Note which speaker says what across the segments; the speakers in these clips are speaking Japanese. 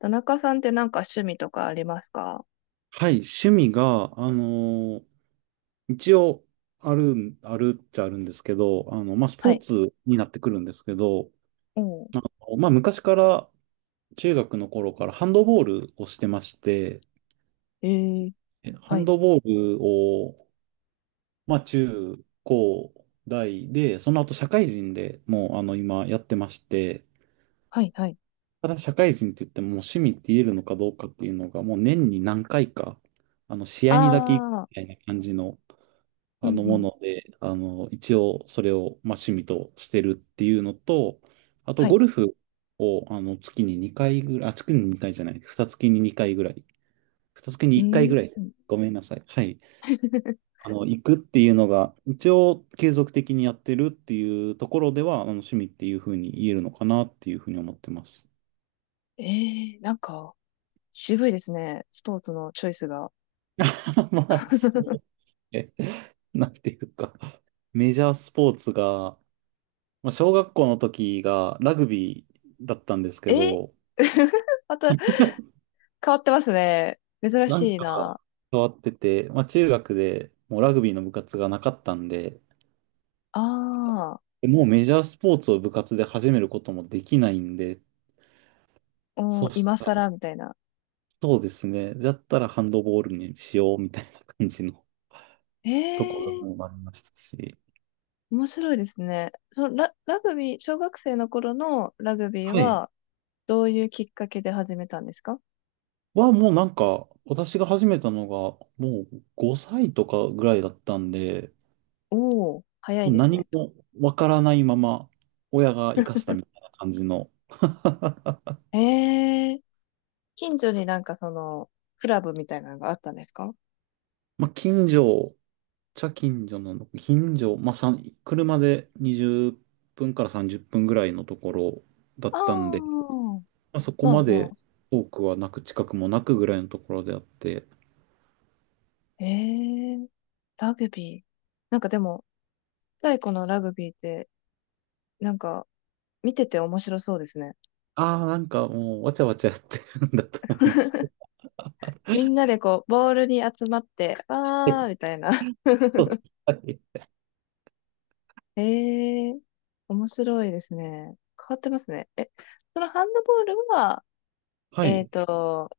Speaker 1: 田中さんってなんか趣味とかありますか？
Speaker 2: はい、趣味が、一応、あるん、あるっちゃあるんですけど、まあ、ス
Speaker 1: は
Speaker 2: ポー
Speaker 1: い。
Speaker 2: ツになってくるんですけど、
Speaker 1: お、
Speaker 2: あまあ、昔から、中学の頃からハンドボールをしてまして、
Speaker 1: ええー、
Speaker 2: ハ
Speaker 1: は
Speaker 2: ン
Speaker 1: い。
Speaker 2: ドボールを、まあ、中高大で、その後社会人でもう、今やってまして、
Speaker 1: はい、はい。
Speaker 2: ただ社会人って言っても、もう趣味って言えるのかどうかっていうのが、もう年に何回か、試合にだけ行く
Speaker 1: ああ、
Speaker 2: みたいな感じの、
Speaker 1: うん、う
Speaker 2: あのも
Speaker 1: ん。
Speaker 2: ので、一応それを、まあ、趣味としてるっていうのと、あと
Speaker 1: はい。
Speaker 2: ゴルフを、月に2回ぐらい、あ、月に2回じゃない、二月に2回ぐらい、二月に
Speaker 1: う
Speaker 2: 1回ぐ
Speaker 1: ー
Speaker 2: らい、
Speaker 1: ん。
Speaker 2: ごめんなさい。はい。行くっていうのが、一応継続的にやってるっていうところでは、趣味っていうふうに言えるのかなっていうふうに思ってます。
Speaker 1: ええ、なんか、渋いですね。スポーツのチョイスが。
Speaker 2: まあ、そう。えなんていうか、メジャースポーツが、まあ、小学校の時がラグビーだったんですけ
Speaker 1: え、
Speaker 2: ど、
Speaker 1: また変わってますね。珍
Speaker 2: なん
Speaker 1: しいな。
Speaker 2: か変わってて、まあ、中学でもうラグビーの部活がなかったんで、
Speaker 1: ああ、
Speaker 2: でもうメジャースポーツを部活で始めることもできないんで、
Speaker 1: お
Speaker 2: そ
Speaker 1: ー、
Speaker 2: うし
Speaker 1: 今
Speaker 2: たら、
Speaker 1: 更みたいな。
Speaker 2: そうですね、だったらハンドボールにしようみたいな感じの
Speaker 1: え
Speaker 2: ところ
Speaker 1: え、
Speaker 2: もありましたし、
Speaker 1: 面白いですね。ラグビー、小学生の頃のラグビー
Speaker 2: はい。
Speaker 1: は、どういうきっかけで始めたんですか？
Speaker 2: はもうなんか、私が始めたのがもう5歳とかぐらいだったんで、
Speaker 1: おお、早い
Speaker 2: もう
Speaker 1: です
Speaker 2: 何
Speaker 1: ね。
Speaker 2: もわからないまま、親が生かしたみたいな感じの、
Speaker 1: ええ、近所になんかその、クラブみたいなのがあったんですか？
Speaker 2: まあ、近所、茶近所なの、近所、まあ、さん車で20分から30分ぐらいのところだっ
Speaker 1: あ
Speaker 2: たん
Speaker 1: あ、
Speaker 2: で、まあ、そこ
Speaker 1: まあ
Speaker 2: ま
Speaker 1: ま
Speaker 2: で
Speaker 1: あ。
Speaker 2: 多くはなく、近くもなくぐらいのところであって。
Speaker 1: ええ、ラグビー。なんかでも、太古のラグビーって、なんか、見てて面白そうですね。
Speaker 2: ああ、なんかもう、わちゃわちゃやってるんだと思います。
Speaker 1: みんなでこう、ボールに集まって、あー、み たいな。
Speaker 2: そうですはい。
Speaker 1: ええ、面白いですね。変わってますね。え、そのハンドボールは、
Speaker 2: は
Speaker 1: えっ
Speaker 2: い。
Speaker 1: と、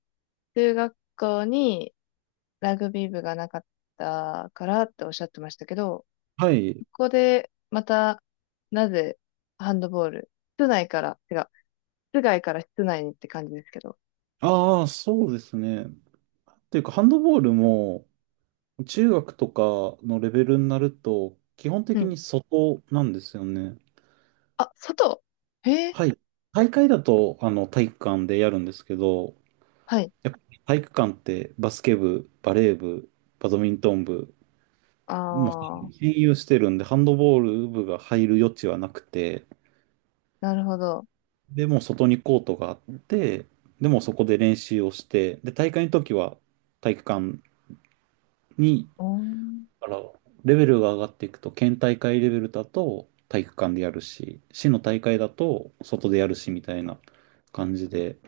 Speaker 1: 中学校に、ラグビー部がなかったからっておっしゃってましたけど、
Speaker 2: はい。
Speaker 1: ここでまた、なぜハンドボール、室内から、てか、室外から室内にって感じですけど。
Speaker 2: ああ、そうですね。というか、ハンドボールも、中学とかのレベルになると、基本
Speaker 1: う
Speaker 2: 的
Speaker 1: ん。
Speaker 2: に外なんですよね。
Speaker 1: あ、外へ？
Speaker 2: はい。大会だと、体育館でやるんですけど、
Speaker 1: はい。
Speaker 2: やっぱり体育館ってバスケ部、バレー部、バドミントン部、
Speaker 1: あ
Speaker 2: もう
Speaker 1: ー、
Speaker 2: 占有してるんで、ハンドボール部が入る余地はなくて、
Speaker 1: なるほど。
Speaker 2: でもう外にコートがあって、でもうそこで練習をして、で、大会の時は体育館に。
Speaker 1: おーん。
Speaker 2: だから、レベルが上がっていくと、県大会レベルだと体育館でやるし、市の大会だと外でやるしみたいな感じで、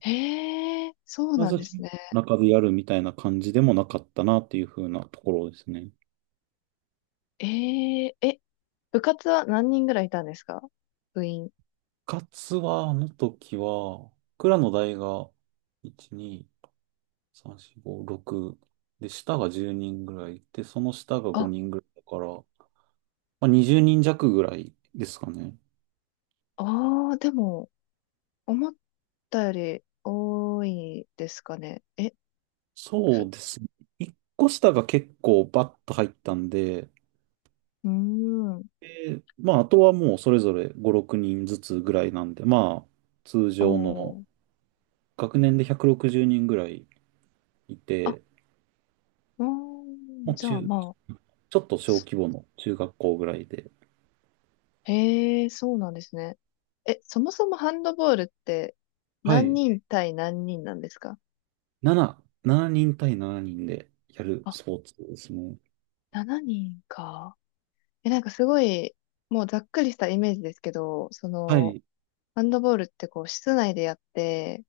Speaker 1: へえ、そう
Speaker 2: ま
Speaker 1: なん
Speaker 2: ず
Speaker 1: ですね。
Speaker 2: 中でやるみたいな感じでもなかったなっていう風なところですね。
Speaker 1: ええ、え、部活は何人ぐらいいたんですか？部員。
Speaker 2: 部活は、あの時は、蔵の代が1、2、3、4、5、6、で、下が10人ぐらいいて、その下が
Speaker 1: あ、
Speaker 2: 5人ぐらいだから、まあ、20人弱ぐらいですかね。
Speaker 1: ああ、でも、思ったより多いですかね。え、
Speaker 2: そう
Speaker 1: ふ、
Speaker 2: ですね。一個下が結構バッと入ったんで、
Speaker 1: うーん。
Speaker 2: でまあ、あとはもうそれぞれ5、6人ずつぐらいなんで、まあ、通常の
Speaker 1: おー。
Speaker 2: 学年で160人ぐらいい
Speaker 1: あ、
Speaker 2: て、
Speaker 1: うー
Speaker 2: も
Speaker 1: ん。
Speaker 2: う
Speaker 1: じゃあ
Speaker 2: 中、
Speaker 1: まあ。
Speaker 2: ちょっと小規模の中学校ぐらいで、
Speaker 1: へえ、そうなんですね。え、そもそもハンドボールって
Speaker 2: は
Speaker 1: 何
Speaker 2: い、
Speaker 1: 人対何人なんですか？
Speaker 2: 7、7人対7人でやる
Speaker 1: あ、
Speaker 2: スポーツですね。
Speaker 1: 7人か。え、なんかすごい、もうざっくりしたイメージですけど、そ
Speaker 2: は
Speaker 1: の、
Speaker 2: い。
Speaker 1: ハンドボールってこう室内でやって、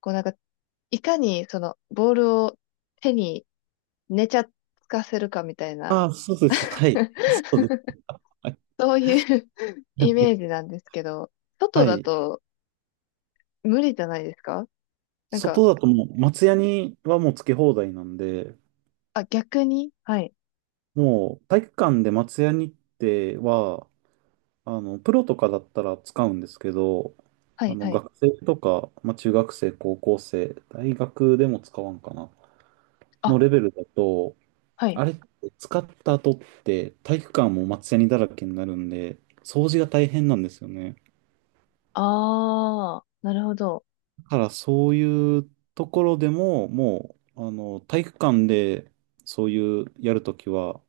Speaker 1: こうなんか、いかにそのボールを手に寝ちゃつかせるかみたいな、
Speaker 2: ああ、そうです。はい。そ うです。はい。
Speaker 1: そういう イメージなんですけど、外
Speaker 2: は
Speaker 1: だ
Speaker 2: い。
Speaker 1: と無理じゃないですか？なんか、
Speaker 2: 外だともう、松屋にはもうつけ放題なんで、
Speaker 1: あ、逆に、はい。
Speaker 2: もう体育館で松ヤニっては、プロとかだったら使うんですけど、
Speaker 1: はい、はい。
Speaker 2: 学生とか、まあ、中学生、高校生、大学でも使わんかな、
Speaker 1: あ、
Speaker 2: のレベルだと、
Speaker 1: はい。
Speaker 2: あれって使った後って体育館も松ヤニだらけになるんで、掃除が大変なんですよね。
Speaker 1: あー、なるほど。
Speaker 2: だからそういうところでも、もう、体育館でそういうやるときは、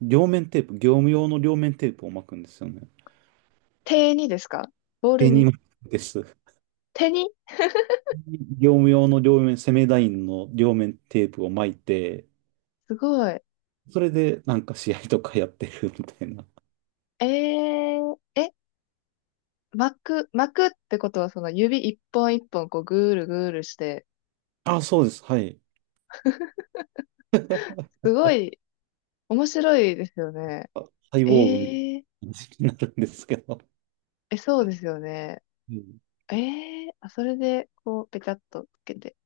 Speaker 2: 両面テープ、業務用の両面テープを巻くんですよね。
Speaker 1: 手にですか？ボール
Speaker 2: デニ
Speaker 1: に。
Speaker 2: ムです。
Speaker 1: 手に。
Speaker 2: 業務用の両面、セメダインの両面テープを巻いて、
Speaker 1: すごい。
Speaker 2: それでなんか試合とかやってるみたいな。
Speaker 1: ええ、巻くってことはその指一本一本こうぐーるぐーるして、
Speaker 2: あ、そうです。はい。
Speaker 1: すごい面白いですよね。
Speaker 2: あ、サイ
Speaker 1: え
Speaker 2: ボーグみたい
Speaker 1: ー、
Speaker 2: な感じになるんですけど。
Speaker 1: え、そうですよね。
Speaker 2: うん。
Speaker 1: えあ、それでこうペチャっとつけて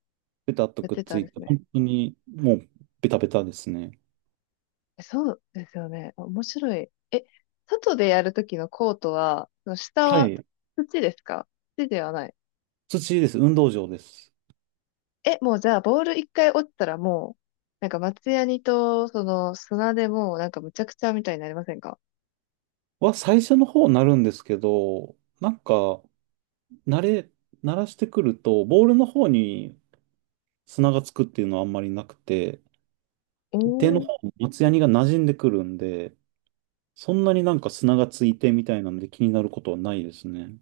Speaker 2: ベタっと
Speaker 1: やっ
Speaker 2: くっ
Speaker 1: て
Speaker 2: つ
Speaker 1: たん
Speaker 2: い
Speaker 1: で
Speaker 2: て、
Speaker 1: すね。
Speaker 2: 本当にもうベタベタですね。
Speaker 1: そうですよね。あ、面白い。え、外でやるときのコートは、その下
Speaker 2: は
Speaker 1: は
Speaker 2: い。
Speaker 1: 土ですか？土ではない？
Speaker 2: 土です。運動場です。
Speaker 1: え、もうじゃあ、ボール一回落ちたらもう、なんか松ヤニと、その砂でもうなんかむちゃくちゃみたいになりませんか？
Speaker 2: は最初の方になるんですけど、なんか、慣れ、慣らしてくると、ボールの方に砂がつくっていうのはあんまりなくて、
Speaker 1: お
Speaker 2: 手の
Speaker 1: ー、
Speaker 2: 方も松ヤニが馴染んでくるんで、そんなになんか砂がついてみたいなんで気になることはないですね。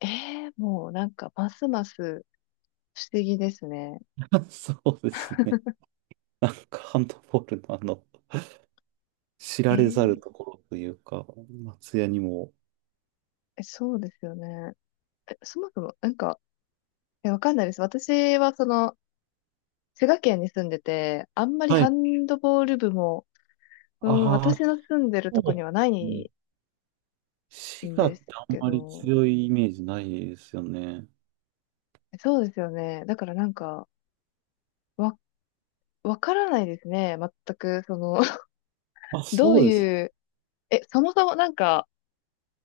Speaker 1: もうなんかますます不思議ですね。
Speaker 2: そうですね。なんかハンドボールの知
Speaker 1: え
Speaker 2: られざる
Speaker 1: ー、
Speaker 2: ところというか、松屋にも。
Speaker 1: え、そうですよね。え、そもそも、なんか、え、わかんないです。私はその、滋賀県に住んでて、あんまり
Speaker 2: は
Speaker 1: ハ
Speaker 2: い。
Speaker 1: ンドボール部も、うん、
Speaker 2: ああ、
Speaker 1: 私の住んでる
Speaker 2: そ
Speaker 1: と
Speaker 2: う
Speaker 1: こに
Speaker 2: で
Speaker 1: はな
Speaker 2: すね。
Speaker 1: い
Speaker 2: 滋
Speaker 1: ん
Speaker 2: 賀
Speaker 1: で
Speaker 2: っ
Speaker 1: す
Speaker 2: てあん
Speaker 1: け
Speaker 2: まり
Speaker 1: ど、
Speaker 2: 強いイメージないですよね。
Speaker 1: そうですよね。だからなんか、わ、わからないですね。全く、その、
Speaker 2: あ、
Speaker 1: どう
Speaker 2: そうです。
Speaker 1: いう、え、そもそもなんか、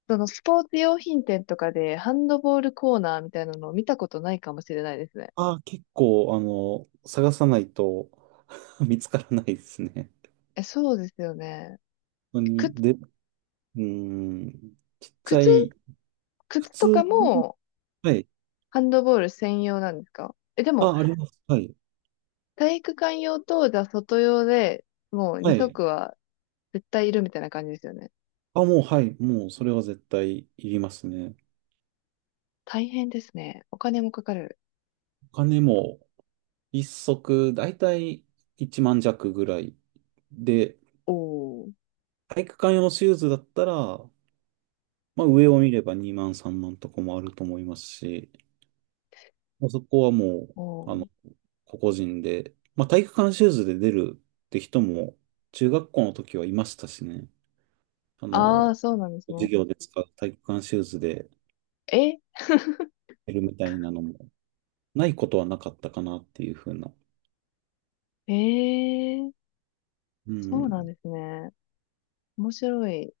Speaker 1: そのスポーツ用品店とかでハンドボールコーナーみたいなのを見たことないかもしれないですね。
Speaker 2: ああ、結構、探さないと 見つからないですね。
Speaker 1: え、そうですよね。
Speaker 2: 本当に、
Speaker 1: 靴、
Speaker 2: で、うーん、ちっちゃ
Speaker 1: 靴、
Speaker 2: い、普
Speaker 1: 靴とか
Speaker 2: 通、
Speaker 1: も
Speaker 2: はい。
Speaker 1: ハンドボール専用なんですか？え、でも、
Speaker 2: あ、あります。はい。
Speaker 1: 体育館用と、じゃあ外用でもう
Speaker 2: は
Speaker 1: 二
Speaker 2: い。
Speaker 1: 足は絶対いるみたいな感じですよね。
Speaker 2: あ、もう、はい。もう、それは絶対いりますね。
Speaker 1: 大変ですね。お金もかかる。
Speaker 2: お金も、一足、だいたい1万弱ぐらい。で、
Speaker 1: おー。
Speaker 2: 体育館用のシューズだったら、まあ、上を見れば2万、3万とかもあると思いますし、まあそこはもう、
Speaker 1: お
Speaker 2: あの、
Speaker 1: ー。
Speaker 2: 個々人で、まあ、体育館シューズで出るって人も、中学校の時はいましたしね。あ
Speaker 1: あ
Speaker 2: の、
Speaker 1: あ、そうなんです
Speaker 2: 授
Speaker 1: ね。
Speaker 2: 業で使う体育館シューズで
Speaker 1: え
Speaker 2: 出るみたいなのも。ないことはなかったかなっていうふうな。
Speaker 1: えー、
Speaker 2: う
Speaker 1: そうなん
Speaker 2: ん。
Speaker 1: ですね。面白い。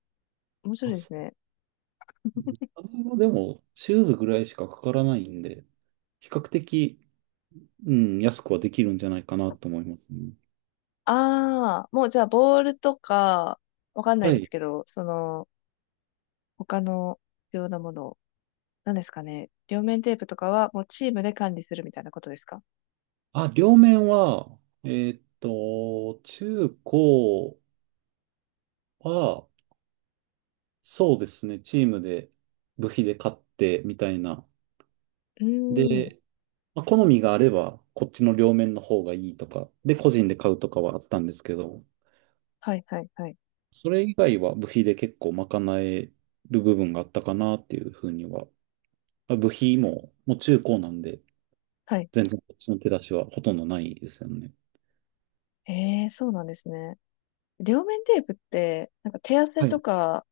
Speaker 1: 面白
Speaker 2: あ、
Speaker 1: いで
Speaker 2: そ
Speaker 1: すね。
Speaker 2: う。お金はでも、シューズぐらいしかかからないんで、比較的、うん、安くはできるんじゃないかなと思いますね。
Speaker 1: ああ、もうじゃあ、ボールとか、わかんない
Speaker 2: は
Speaker 1: です
Speaker 2: い。
Speaker 1: けど、その、他の必要なもの、何ですかね。両面テープとかは、もうチームで管理するみたいなことですか？
Speaker 2: あ、両面は、中高は、そうですね、チームで部費で買ってみたいな。
Speaker 1: うーん。
Speaker 2: で、まあ、好みがあれば、こっちの両面の方がいいとか、で、個人で買うとかはあったんですけど、
Speaker 1: はい、はい、はい。
Speaker 2: それ以外は部費で結構賄える部分があったかなっていうふうには。まあ部費も、もう中高なんで、
Speaker 1: はい。
Speaker 2: 全然こっちの手出しはほとんどないですよね。
Speaker 1: ええー、そうなんですね。両面テープって、なんか手汗
Speaker 2: はい。
Speaker 1: とか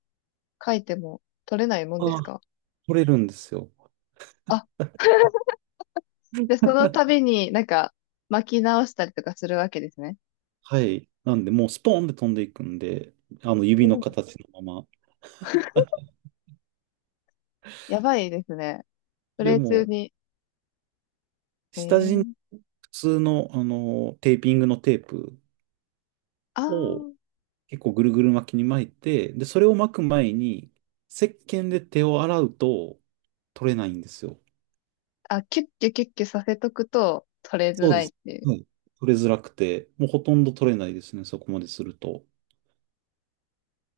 Speaker 1: 書いても取れないもんで
Speaker 2: あ
Speaker 1: す
Speaker 2: あ、
Speaker 1: か？
Speaker 2: 取れるんですよ。
Speaker 1: あ、で、その度になんか巻き直したりとかするわけですね。
Speaker 2: はい。なんで、もうスポーンで飛んでいくんで、あの
Speaker 1: う
Speaker 2: 指の
Speaker 1: ん。
Speaker 2: 形のまま。
Speaker 1: やばいですね。プ
Speaker 2: それ
Speaker 1: レイ中
Speaker 2: も、
Speaker 1: に。え
Speaker 2: 下地に
Speaker 1: ー、
Speaker 2: 普通の、テーピングのテープ
Speaker 1: あ
Speaker 2: を
Speaker 1: ー、
Speaker 2: 結構ぐるぐる巻きに巻いて、で、それを巻く前に、石鹸で手を洗うと取れないんですよ。
Speaker 1: あ、キュッキュキュッキュさせとくと取れづ
Speaker 2: そう
Speaker 1: ら
Speaker 2: で
Speaker 1: いっ
Speaker 2: す。
Speaker 1: ていう。
Speaker 2: うん。取れづらくて、もうほとんど取れないですね、そこまですると。